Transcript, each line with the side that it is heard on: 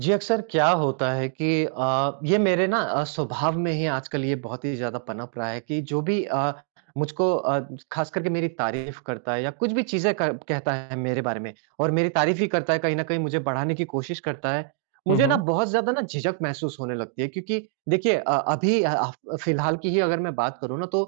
right: जी, अक्सर क्या होता है कि ये मेरे ना स्वभाव में ही आजकल ये बहुत ही ज़्यादा पनप रहा है कि जो भी मुझको ख़ास करके मेरी तारीफ़ करता है या कुछ भी चीज़ें क कहता है मेरे बारे में और मेरी तारीफ़ ही करता है, कहीं न कहीं मुझे बढ़ाने की कोशिश करता है।
left: हुँ,
right: मुझे ना
left: हुँ।
right: बहुत ज़्यादा ना झिझक महसूस होने लगती है क्योंकि देखिए अभी अ, आफ फ़िलहाल की ही अगर मैं बात करूँ ना तो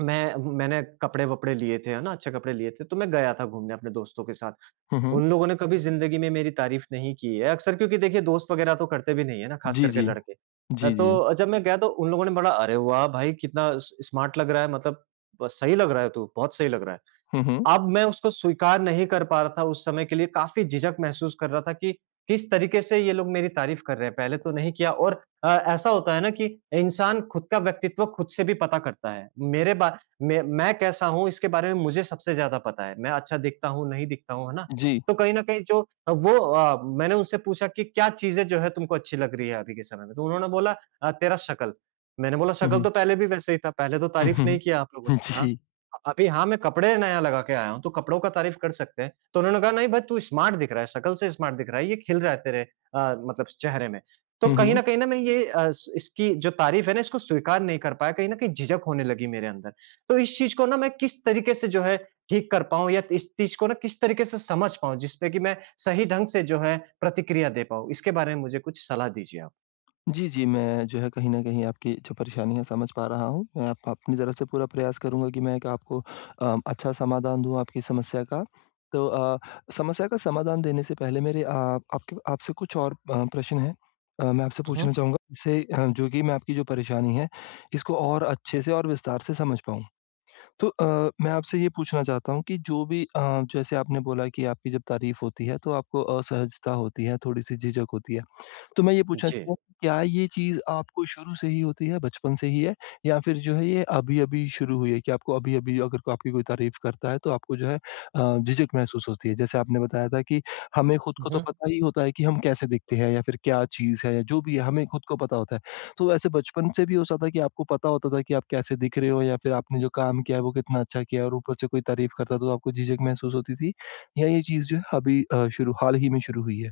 right: मैंने कपड़े-वपड़े लिए थे, है ना? अच्छे कपड़े लिए थे, तो मैं गया था घूमने अपने दोस्तों के साथ।
left: हुँ, हुँ।
right: उन लोगों ने कभी ज़िंदगी में मेरी तारीफ़ नहीं की है, अक्सर क्योंकि देखिए दोस्त वग़ैरह तो करते भी नहीं है ना, ख़ास
left: जी,
right: करके
left: जी।
right: लड़के।
left: जी, जी।
right: तो जब मैं गया तो उन लोगों ने बड़ा, "अरे वाह! भाई कितना स स्मार्ट लग रहा है मतलब ब सही लग रहा है तू, बहुत सही लग रहा है।"
left: हुँ, हुँ।
right: अब मैं उसको स्वीकार नहीं कर पा रहा था उस समय के लिए, काफ़ी झिझक महसूस कर रहा था कि किस तरीके से ये लोग मेरी तारीफ़ कर रहे हैं, पहले तो नहीं किया और ऐसा होता है ना कि इंसान खुद का व्यक्तित्व खुद से भी पता करता है। मेरे बा मैं कैसा हूँ इसके बारे में मुझे सबसे ज़्यादा पता है, मैं अच्छा दिखता हूँ, नहीं दिखता हूँ, है ना?
left: जी।
right: तो कहीं न कहीं मैंने उनसे पूछा कि क्या चीज़ें जो है तुमको अच्छी लग रही है अभी के समय में? तो उन्होंने बोला "तेरा शकल।" मैंने बोला
left: हुँ,
right: शकल
left: हुँ।
right: तो पहले भी वैसे ही था, पहले तो तारीफ़ नहीं
left: हुँ,
right: किया आप लोगों ने।
left: हुँ।
right: हाँ।
left: जी।
right: अभी हाँ, मैं कपड़े नया लगा के आया हूँ, तो कपड़ों का तारीफ़ कर सकते हैं। तो उन्होंने कहा, "नहीं भाई, तू स्मार्ट दिख रहा है, शकल से स्मार्ट दिख रहा है, ये खिल रहा है तेरे मतलब चेहरे में।" तो
left: हुँ,
right: कहीं न
left: हुँ।
right: कहीं ना मैं ये अ, स इसकी जो तारीफ़ है ना, इसको स्वीकार नहीं कर पाया, कहीं न कहीं झिझक होने लगी मेरे अंदर। तो इस चीज़ को ना मैं किस तरीके से जो है ठीक कर पाऊँ या इस चीज़ को ना किस तरीके से समझ पाऊँ, जिसपे कि मैं सही ढंग से जो है प्रतिक्रिया दे पाऊँ? इसके बारे में मुझे कुछ सलाह दीजिए आप।
left: जी, जी, मैं जो है कहीं न कहीं आपकी जो परेशानी है समझ पा रहा हूँ। मैं आप अपनी तरफ से पूरा प्रयास करूँगा कि मैं एक आपको अच्छा समाधान दूँ आपकी समस्या का। तो अ, समस्या का समाधान देने से पहले मेरे आपके आपसे कुछ और प्रश्न हैं, मैं आपसे
right: हुँ,
left: पूछना
right: हुँ।
left: चाहूँगा जिससे जो कि मैं आपकी जो परेशानी है इसको और अच्छे से और विस्तार से समझ पाऊँ। मैं आपसे ये पूछना चाहता हूँ कि जो भी जैसे आपने बोला कि आपकी जब तारीफ़ होती है तो आपको असहजता होती है, थोड़ी-सी झिझक होती है। तो मैं ये पूछना
right: जी।
left: चाहूँगा कि क्या ये चीज़ आपको शुरू से ही होती है, बचपन से ही है? या फिर जो है ये अभी-अभी शुरू हुई है कि आपको अभी-अभी अगर को आपकी कोई तारीफ़ करता है तो आपको जो है झिझक महसूस होती है? जैसे आपने बताया था कि हमें खुद को तो पता ही होता है कि हम कैसे दिखते हैं या फिर क्या चीज़ है या जो भी है हमें खुद को पता होता है। तो ऐसे बचपन से भी हो सकता है कि आपको पता होता था कि आप कैसे दिख रहे हो या फिर आपने जो काम किया है वो कितना अच्छा किया है और ऊपर से कोई तारीफ़ करता तो आपको झिझक महसूस होती थी? या ये चीज़ जो है अभी शुरू हाल ही में शुरू हुई है?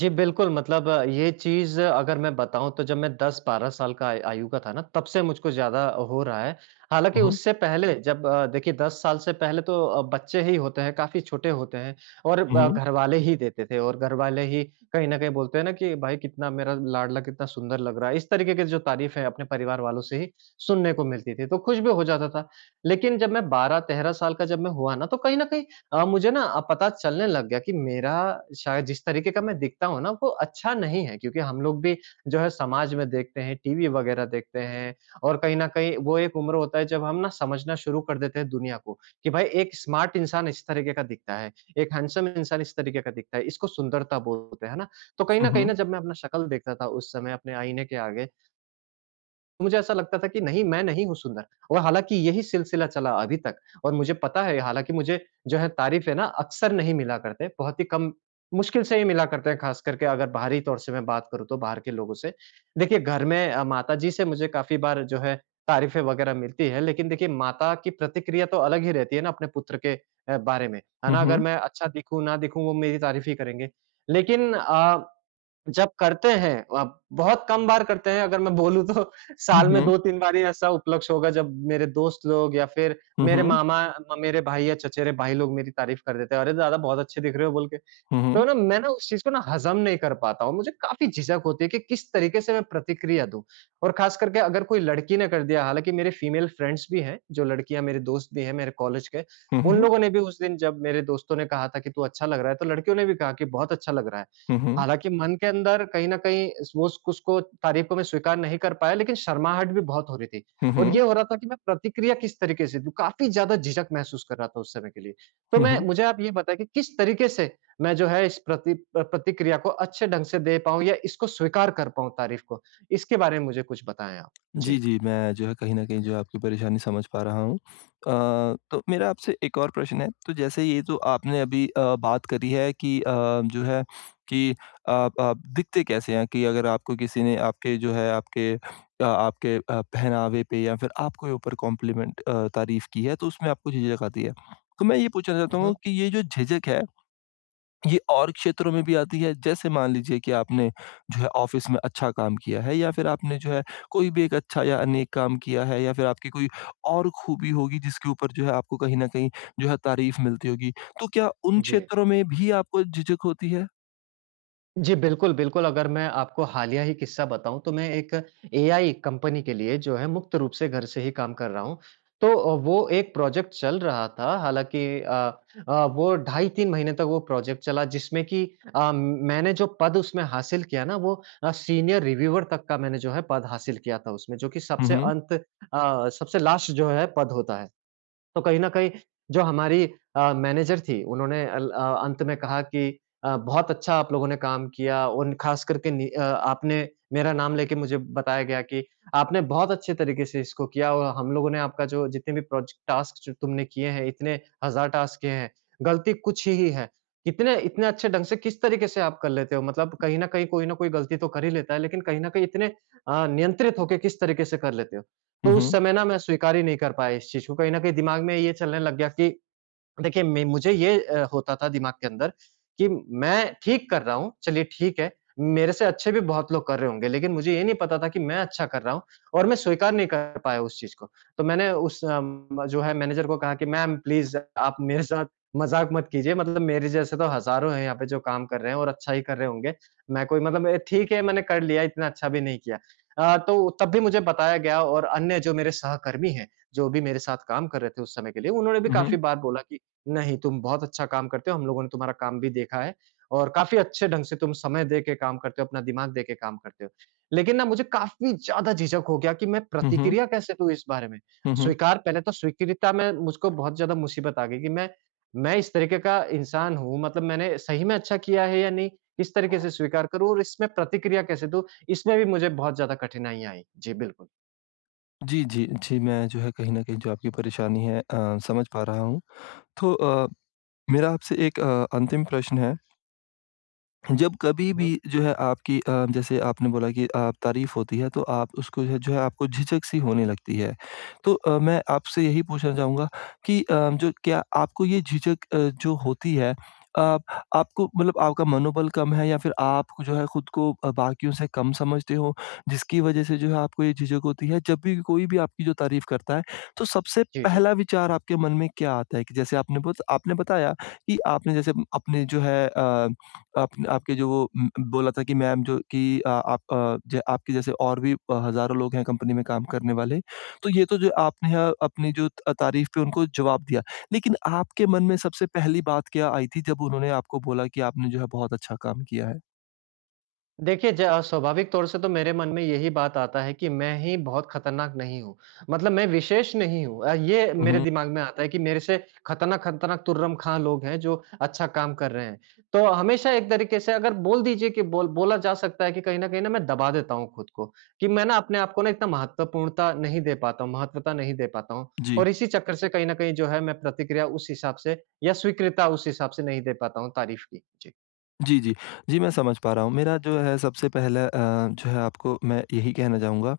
right: जी, बिल्कुल मतलब ये चीज़ अगर मैं बताऊँ तो जब मैं 10-12 साल का आय आयु का था ना तब से मुझको ज़्यादा हो रहा है। हालाँकि
left: हुँ, हुँ।
right: उससे पहले जब देखिए 10 साल से पहले तो बच्चे ही होते हैं, काफ़ी छोटे होते हैं और
left: हुँ,
right: ब
left: हुँ।
right: घरवाले ही देते थे और घरवाले ही कहीं न कहीं बोलते हैं ना कि भाई कितना मेरा लाडला कितना सुंदर लग रहा है। इस तरीके की जो तारीफ़ है अपने परिवार वालों से ही सुनने को मिलती थी, तो खुश भी हो जाता था। लेकिन जब मैं 12-13 साल का जब मैं हुआ ना तो कहीं न कहीं मुझे ना पता चलने लग गया कि मेरा शायद जिस तरीके का मैं दिखता हूँ ना वो अच्छा नहीं है क्योंकि हम लोग भी जो है समाज में देखते हैं, टीवी वगैरह देखते हैं और कहीं न कहीं वो एक उम्र होता है जब हम ना समझना शुरू कर देते हैं दुनिया को, कि भाई एक स्मार्ट इंसान इस तरीके का दिखता है, एक हैंडसम इंसान इस तरीके का दिखता है, इसको सुंदरता बोलते हैं, है ना? तो कहीं
left: हुँ,
right: न कहीं ना
left: हुँ।
right: जब मैं अपना शक्ल देखता था उस समय अपने आईने के आगे तो मुझे ऐसा लगता था कि नहीं, मैं नहीं हूँ सुंदर और हालाँकि यही सिलसिला चला अभी तक और मुझे पता है हालाँकि मुझे जो है तारीफ़ है ना अक्सर नहीं मिला करते, बहुत ही कम मुश्किल से ही मिला करते हैं ख़ास करके अगर बाहरी तौर से मैं बात करूँ तो बाहर के लोगों से। देखिए घर में माताजी से मुझे काफ़ी बार जो है तारीफ़ें वग़ैरह मिलती है, लेकिन देखिए माता की प्रतिक्रिया तो अलग ही रहती है ना अपने पुत्र के बारे में, है
left: हुँ,
right: ना? अगर
left: हुँ।
right: मैं अच्छा दिखूँ, ना दिखूँ वो मेरी तारीफ़ ही करेंगे। लेकिन जब करते हैं अब बहुत कम बार करते हैं अगर मैं बोलूँ तो
left: हुँ,
right: साल में
left: हुँ।
right: 2-3 बार ही ऐसा उपलक्ष्य होगा जब मेरे दोस्त लोग या फिर
left: हुँ,
right: मेरे
left: हुँ।
right: मामा, मेरे भाई या चचेरे भाई लोग मेरी तारीफ़ कर देते हैं, "अरे! दादा बहुत अच्छे दिख रहे हो" बोल के।
left: हुँ,
right: तो
left: हुँ।
right: ना मैं ना उस चीज़ को ना हज़म नहीं कर पाता हूँ, मुझे काफ़ी झिझक होती है कि किस तरीके से मैं प्रतिक्रिया दूँ और ख़ास करके अगर कोई लड़की ने कर दिया हालाँकि मेरे फीमेल फ्रेंड्स भी हैं, जो लड़कियाँ मेरे दोस्त भी हैं मेरे कॉलेज के,
left: हुँ,
right: उन
left: हुँ।
right: लोगों ने भी उस दिन जब मेरे दोस्तों ने कहा था कि तू अच्छा लग रहा है, तो लड़कियों ने भी कहा कि बहुत अच्छा लग रहा है।
left: हुँ, हुँ।
right: हालाँकि मन के अंदर कहीं न कहीं इस वो उस उसको तारीफ़ को मैं स्वीकार नहीं कर पाया लेकिन शर्माहट भी बहुत हो रही थी
left: हुँ,
right: और ये
left: हुँ।
right: हो रहा था कि मैं प्रतिक्रिया किस तरीके से दूँ, काफ़ी ज़्यादा झिझक महसूस कर रहा था उस समय के लिए। तो
left: हुँ,
right: मैं
left: हुँ।
right: मुझे आप ये बताएँ कि किस तरीके से मैं जो है प्रतिक्रिया को अच्छे ढंग से दे पाऊँ या इसको स्वीकार कर पाऊँ तारीफ़ को। इसके बारे में मुझे कुछ बताएँ आप?
left: जी,
right: जी।
left: जी, मैं जो है कहीं न कहीं जो है आपकी परेशानी समझ पा रहा हूँ। तो मेरा आपसे एक और प्रश्न है, तो जैसे ये जो आपने अभी बात करी है कि जो है कि आप दिखते कैसे हैं? कि अगर आपको किसी ने आपके जो है आपके आपके पहनावे पे या फिर आपके ऊपर कॉम्प्लीमेंट तारीफ़ की है, तो उसमें आपको झिझक आती है। तो मैं ये पूछना चाहता
right: हुँ,
left: हूँ
right: हुँ।
left: कि ये जो झिझक है ये और क्षेत्रों में भी आती है, जैसे मान लीजिए कि आपने जो है ऑफिस में अच्छा काम किया है या फिर आपने जो है कोई भी एक अच्छा या अनेक काम किया है या फिर आपकी कोई और खूबी होगी जिसके ऊपर जो है आपको कहीं न कहीं जो है तारीफ मिलती होगी। तो क्या उन
right: जी।
left: क्षेत्रों में भी आपको झिझक होती है?
right: जी, बिल्कुल, बिल्कुल। अगर मैं आपको हालिया ही किस्सा बताऊँ तो मैं एक एआई कंपनी के लिए जो है मुक्त रूप से घर से ही काम कर रहा हूँ। तो वो एक प्रोजेक्ट चल रहा था हालाँकि वो ढाई 3 महीने तक वो प्रोजेक्ट चला जिसमें कि मैंने जो पद उसमें हासिल किया ना वो सीनियर रिव्यूअर तक का मैंने जो है पद हासिल किया था उसमें जो कि
left: हुँ, हुँ।
right: सबसे लास्ट जो है पद होता है। तो कहीं न कहीं जो हमारी मैनेजर थी उन्होंने अंत में कहा कि बहुत अच्छा आप लोगों ने काम किया और ख़ास करके आपने मेरा नाम लेके मुझे बताया गया कि आपने बहुत अच्छे तरीके से इसको किया और हम लोगों ने आपका जो जितने भी प्रोजेक्ट टास्क जो तुमने किए हैं, इतने हज़ार टास्क किए हैं, गलती कुछ ही है। कितने इतने अच्छे ढंग से किस तरीके से आप कर लेते हो? मतलब कहीं न कहीं कोई न कोई गलती तो कर ही लेता है, लेकिन कहीं न कहीं इतने नियंत्रित होके किस तरीके से कर लेते हो?
left: हुँ,
right: तो उस
left: हुँ।
right: समय ना मैं स्वीकार ही नहीं कर पाया इस चीज़ को, कहीं न कहीं दिमाग में ये चलने लग गया कि देखिए, मैं मुझे ये होता था दिमाग के अंदर कि मैं ठीक कर रहा हूँ, चलिए ठीक है, मेरे से अच्छे भी बहुत लोग कर रहे होंगे, लेकिन मुझे ये नहीं पता था कि मैं अच्छा कर रहा हूँ और मैं स्वीकार नहीं कर पाया उस चीज़ को। तो मैंने उस जो है मैनेजर को कहा कि मैम प्लीज़ आप मेरे साथ मज़ाक मत कीजिए, मतलब मेरे जैसे तो हज़ारों हैं यहाँ पे जो काम कर रहे हैं और अच्छा ही कर रहे होंगे। मैं कोई मतलब ठीक है मैंने कर लिया, इतना अच्छा भी नहीं किया। तो तब भी मुझे बताया गया और अन्य जो मेरे सहकर्मी हैं, जो भी मेरे साथ काम कर रहे थे उस समय के लिए, उन्होंने भी
left: हुँ,
right: काफ़ी
left: हुँ।
right: बार बोला कि नहीं, तुम बहुत अच्छा काम करते हो, हम लोगों ने तुम्हारा काम भी देखा है और काफ़ी अच्छे ढंग से तुम समय दे के काम करते हो, अपना दिमाग दे के काम करते हो। लेकिन ना मुझे काफ़ी ज़्यादा झिझक हो गया कि मैं
left: हुँ, हुँ।
right: प्रतिक्रिया कैसे दूँ इस बारे में?
left: हुँ, हुँ।
right: स्वीकार पहले तो स्वीकृता में मुझको बहुत ज़्यादा मुसीबत आ गई कि मैं इस तरीके का इंसान हूँ, मतलब मैंने सही में अच्छा किया है या नहीं, किस तरीके से स्वीकार करूँ और इसमें प्रतिक्रिया कैसे दूँ? इसमें भी मुझे बहुत ज़्यादा कठिनाइयाँ आई। जी, बिल्कुल।
left: जी, जी। जी, मैं जो है कहीं न कहीं जो आपकी परेशानी है समझ पा रहा हूँ। तो अ, मेरा आपसे एक अंतिम प्रश्न है। जब कभी
right: हुँ,
left: भी
right: हुँ।
left: जो है आपकी जैसे आपने बोला कि तारीफ़ होती है तो आप उसको जो है आपको झिझक-सी होने लगती है। मैं आपसे यही पूछना चाहूँगा कि जो क्या आपको ये झिझक जो होती है आप आपको मतलब आपका मनोबल कम है या फिर आप जो है खुद को बाकियों से कम समझते हो जिसकी वज़ह से जो है आपको ये झिझक होती है? जब भी कोई भी आपकी जो तारीफ़ करता है तो सबसे
right: जी, जी।
left: पहला विचार आपके मन में क्या आता है? कि जैसे आपने बत आपने बताया कि आपने जैसे अपने जो है आप आपके जो वो बोला था कि मैम जो कि आप ज आपके जैसे और भी हज़ारों लोग हैं कंपनी में काम करने वाले। तो ये तो जो आपने है अपनी जो त तारीफ़ पे उनको जवाब दिया। लेकिन आपके मन में सबसे पहली बात क्या आई थी जब उन्होंने आपको बोला कि आपने जो है बहुत अच्छा काम किया है?
right: देखिए, ज स्वाभाविक तौर से तो मेरे मन में यही बात आता है कि मैं ही बहुत खतरनाक नहीं हूँ। मतलब मैं विशेष नहीं हूँ ये
left: हुँ,
right: मेरे
left: हुँ।
right: दिमाग में आता है कि मेरे से खतरनाक-खतरनाक तुर्रम-खां लोग हैं जो अच्छा काम कर रहे हैं। तो हमेशा एक तरीके से अगर बोल दीजिए कि बोला जा सकता है कि कहीं न कहीं ना मैं दबा देता हूँ खुद को, कि मैं ना अपने आप को ना इतना महत्वपूर्णता नहीं दे पाता हूँ, महत्वता नहीं दे पाता हूँ।
left: जी।
right: और इसी चक्कर से कहीं न कहीं जो है मैं प्रतिक्रिया उस हिसाब से या स्वीकृता उस हिसाब से नहीं दे पाता हूँ तारीफ़ की। जी।
left: जी, जी। जी, मैं समझ पा रहा हूँ। मेरा जो है सबसे पहला जो है आपको मैं यही कहना चाहूँगा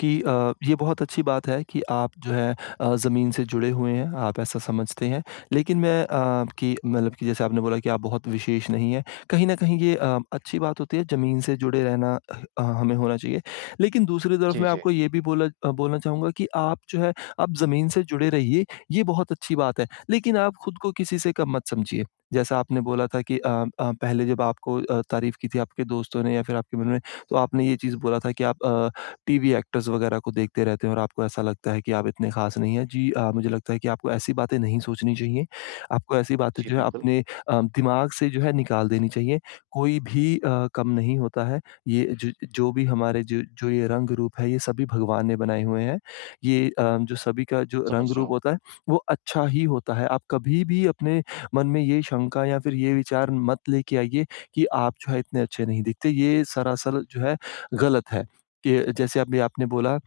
left: कि ये बहुत अच्छी बात है कि आप जो है ज़मीन से जुड़े हुए हैं, आप ऐसा समझते हैं। लेकिन मैं कि मतलब कि जैसे आपने बोला कि आप बहुत विशेष नहीं हैं, कहीं न कहीं ये अच्छी बात होती है ज़मीन से जुड़े रहना, हमें होना चाहिए। लेकिन दूसरी तरफ
right: जी,
left: मैं
right: जी। जी।
left: आपको ये भी बोलना चाहूँगा कि आप जो है आप ज़मीन से जुड़े रहिए, ये बहुत अच्छी बात है। लेकिन आप खुद को किसी से कम मत समझिए। जैसा आपने बोला था कि पहले जब आपको तारीफ़ की थी आपके दोस्तों ने या फिर आपके मन में, तो आपने ये चीज़ बोला था कि आप टीवी एक्टर्स वगैरह को देखते रहते हैं और आपको ऐसा लगता है कि आप इतने ख़ास नहीं हैं। जी मुझे लगता है कि आपको ऐसी बातें नहीं सोचनी चाहिए। आपको ऐसी बातें
right: जी,
left: जो है
right: बिल्कुल,
left: अपने दिमाग से जो है निकाल देनी चाहिए। कोई भी कम नहीं होता है। ये जो जो भी हमारे जो जो ये रंग रूप है ये सभी भगवान ने बनाए हुए हैं। ये जो सभी का जो
right: समझ
left: रंग
right: रहा
left: रूप
right: हूँ।
left: होता है वो अच्छा ही होता है। आप कभी भी अपने मन में ये शंका या फिर ये विचार मत लेके आइए कि आप जो है इतने अच्छे नहीं दिखते। ये सरासर जो है गलत है। कि जैसे अभी आपने बोला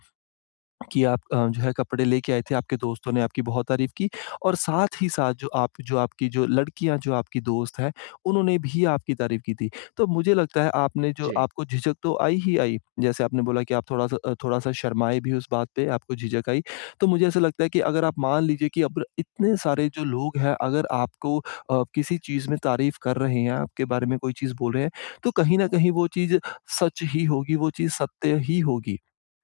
left: कि आप जो है कपड़े लेके आए थे, आपके दोस्तों ने आपकी बहुत तारीफ़ की और साथ ही साथ जो आप जो आपकी जो लड़कियाँ जो आपकी दोस्त हैं, उन्होंने भी आपकी तारीफ़ की थी। तो मुझे लगता है आपने जो
right: जी,
left: आपको झिझक तो आई ही आई, जैसे आपने बोला कि आप थोड़ा-सा थोड़ा-सा शर्माए भी उस बात पे, आपको झिझक आई। तो मुझे ऐसा लगता है कि अगर आप मान लीजिए कि अब इतने सारे जो लोग हैं, अगर आपको किसी चीज़ में तारीफ़ कर रहे हैं, आपके बारे में कोई चीज़ बोल रहे हैं, तो कहीं न कहीं वो चीज़ सच ही होगी, वो चीज़ सत्य ही होगी।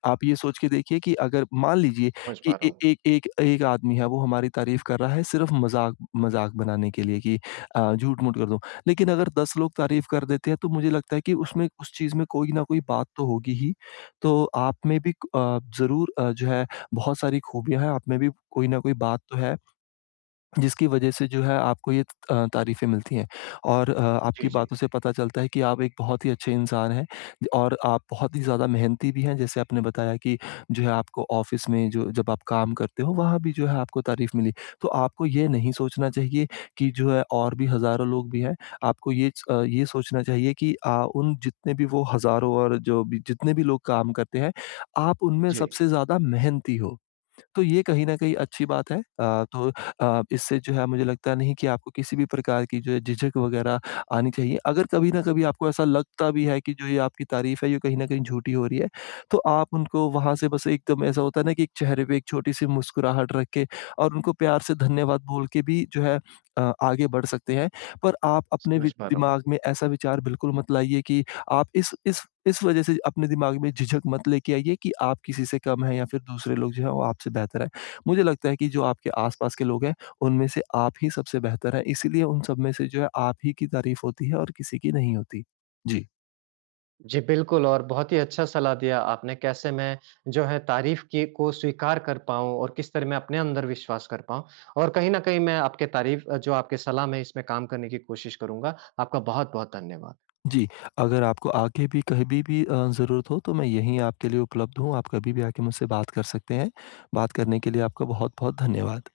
left: आप ये सोच के देखिए कि अगर मान लीजिए
right: समझ पा
left: कि
right: रहा
left: ए
right: हूँ।
left: एक एक एक आदमी है वो हमारी तारीफ़ कर रहा है सिर्फ़ मज़ाक मज़ाक बनाने के लिए कि झूठ-मूठ कर दूँ। लेकिन अगर 10 लोग तारीफ़ कर देते हैं तो मुझे लगता है कि उसमें उस चीज़ में कोई न कोई बात तो होगी ही। तो आप में भी ज़रूर जो है बहुत सारी खूबियाँ हैं, आप में भी कोई न कोई बात तो है। जिसकी वजह से जो है आपको ये तारीफ़ें मिलती हैं और
right: जी,
left: आपकी
right: जी,
left: बातों से पता चलता है कि आप एक बहुत ही अच्छे इंसान हैं और आप बहुत ही ज़्यादा मेहनती भी हैं। जैसे आपने बताया कि जो है आपको ऑफ़िस में जो जब आप काम करते हो वहाँ भी जो है आपको तारीफ़ मिली। तो आपको ये नहीं सोचना चाहिए कि जो है और भी हज़ारों लोग भी हैं। आपको ये ये सोचना चाहिए कि उन जितने भी वो हज़ारों और जो भी जितने भी लोग काम करते हैं, आप उनमें
right: जी,
left: सबसे ज़्यादा मेहनती हो। तो ये कहीं न कहीं अच्छी बात है। तो इससे जो है मुझे लगता नहीं कि आपको किसी भी प्रकार की जो है झिझक वगैरह आनी चाहिए। अगर कभी न कभी आपको ऐसा लगता भी है कि जो ये आपकी तारीफ़ है ये कहीं न कहीं झूठी हो रही है, तो आप उनको वहाँ से बस एकदम ऐसा होता है ना कि एक चेहरे पे एक छोटी-सी मुस्कुराहट रख के और उनको प्यार से धन्यवाद बोल के भी जो है आगे बढ़ सकते हैं। पर आप अपने वि
right: समझ पा रहा हूँ।
left: दिमाग में ऐसा विचार बिल्कुल मत लाइए कि आप इस इस वजह से अपने दिमाग में झिझक मत लेके आइए कि आप किसी से कम हैं या फिर दूसरे लोग जो हैं वो आपसे बेहतर हैं। मुझे लगता है कि जो आपके आस-पास के लोग हैं, उनमें से आप ही सबसे बेहतर हैं, इसीलिए उन सब में से जो है आप ही की तारीफ़ होती है और किसी की नहीं होती। जी।
right: जी, बिल्कुल और बहुत ही अच्छा सलाह दिया आपने कैसे मैं जो है तारीफ़ की को स्वीकार कर पाऊँ और किस तरह मैं अपने अंदर विश्वास कर पाऊँ और कहीं न कहीं मैं आपके तारीफ़ जो आपके सलाह में इसमें काम करने की कोशिश करूँगा। आपका बहुत-बहुत धन्यवाद।
left: जी, अगर आपको आगे भी कभी भी ज़रूरत हो तो मैं यहीं आपके लिए उपलब्ध हूँ, आप कभी भी आके मुझसे बात कर सकते हैं। बात करने के लिए आपका बहुत-बहुत धन्यवाद।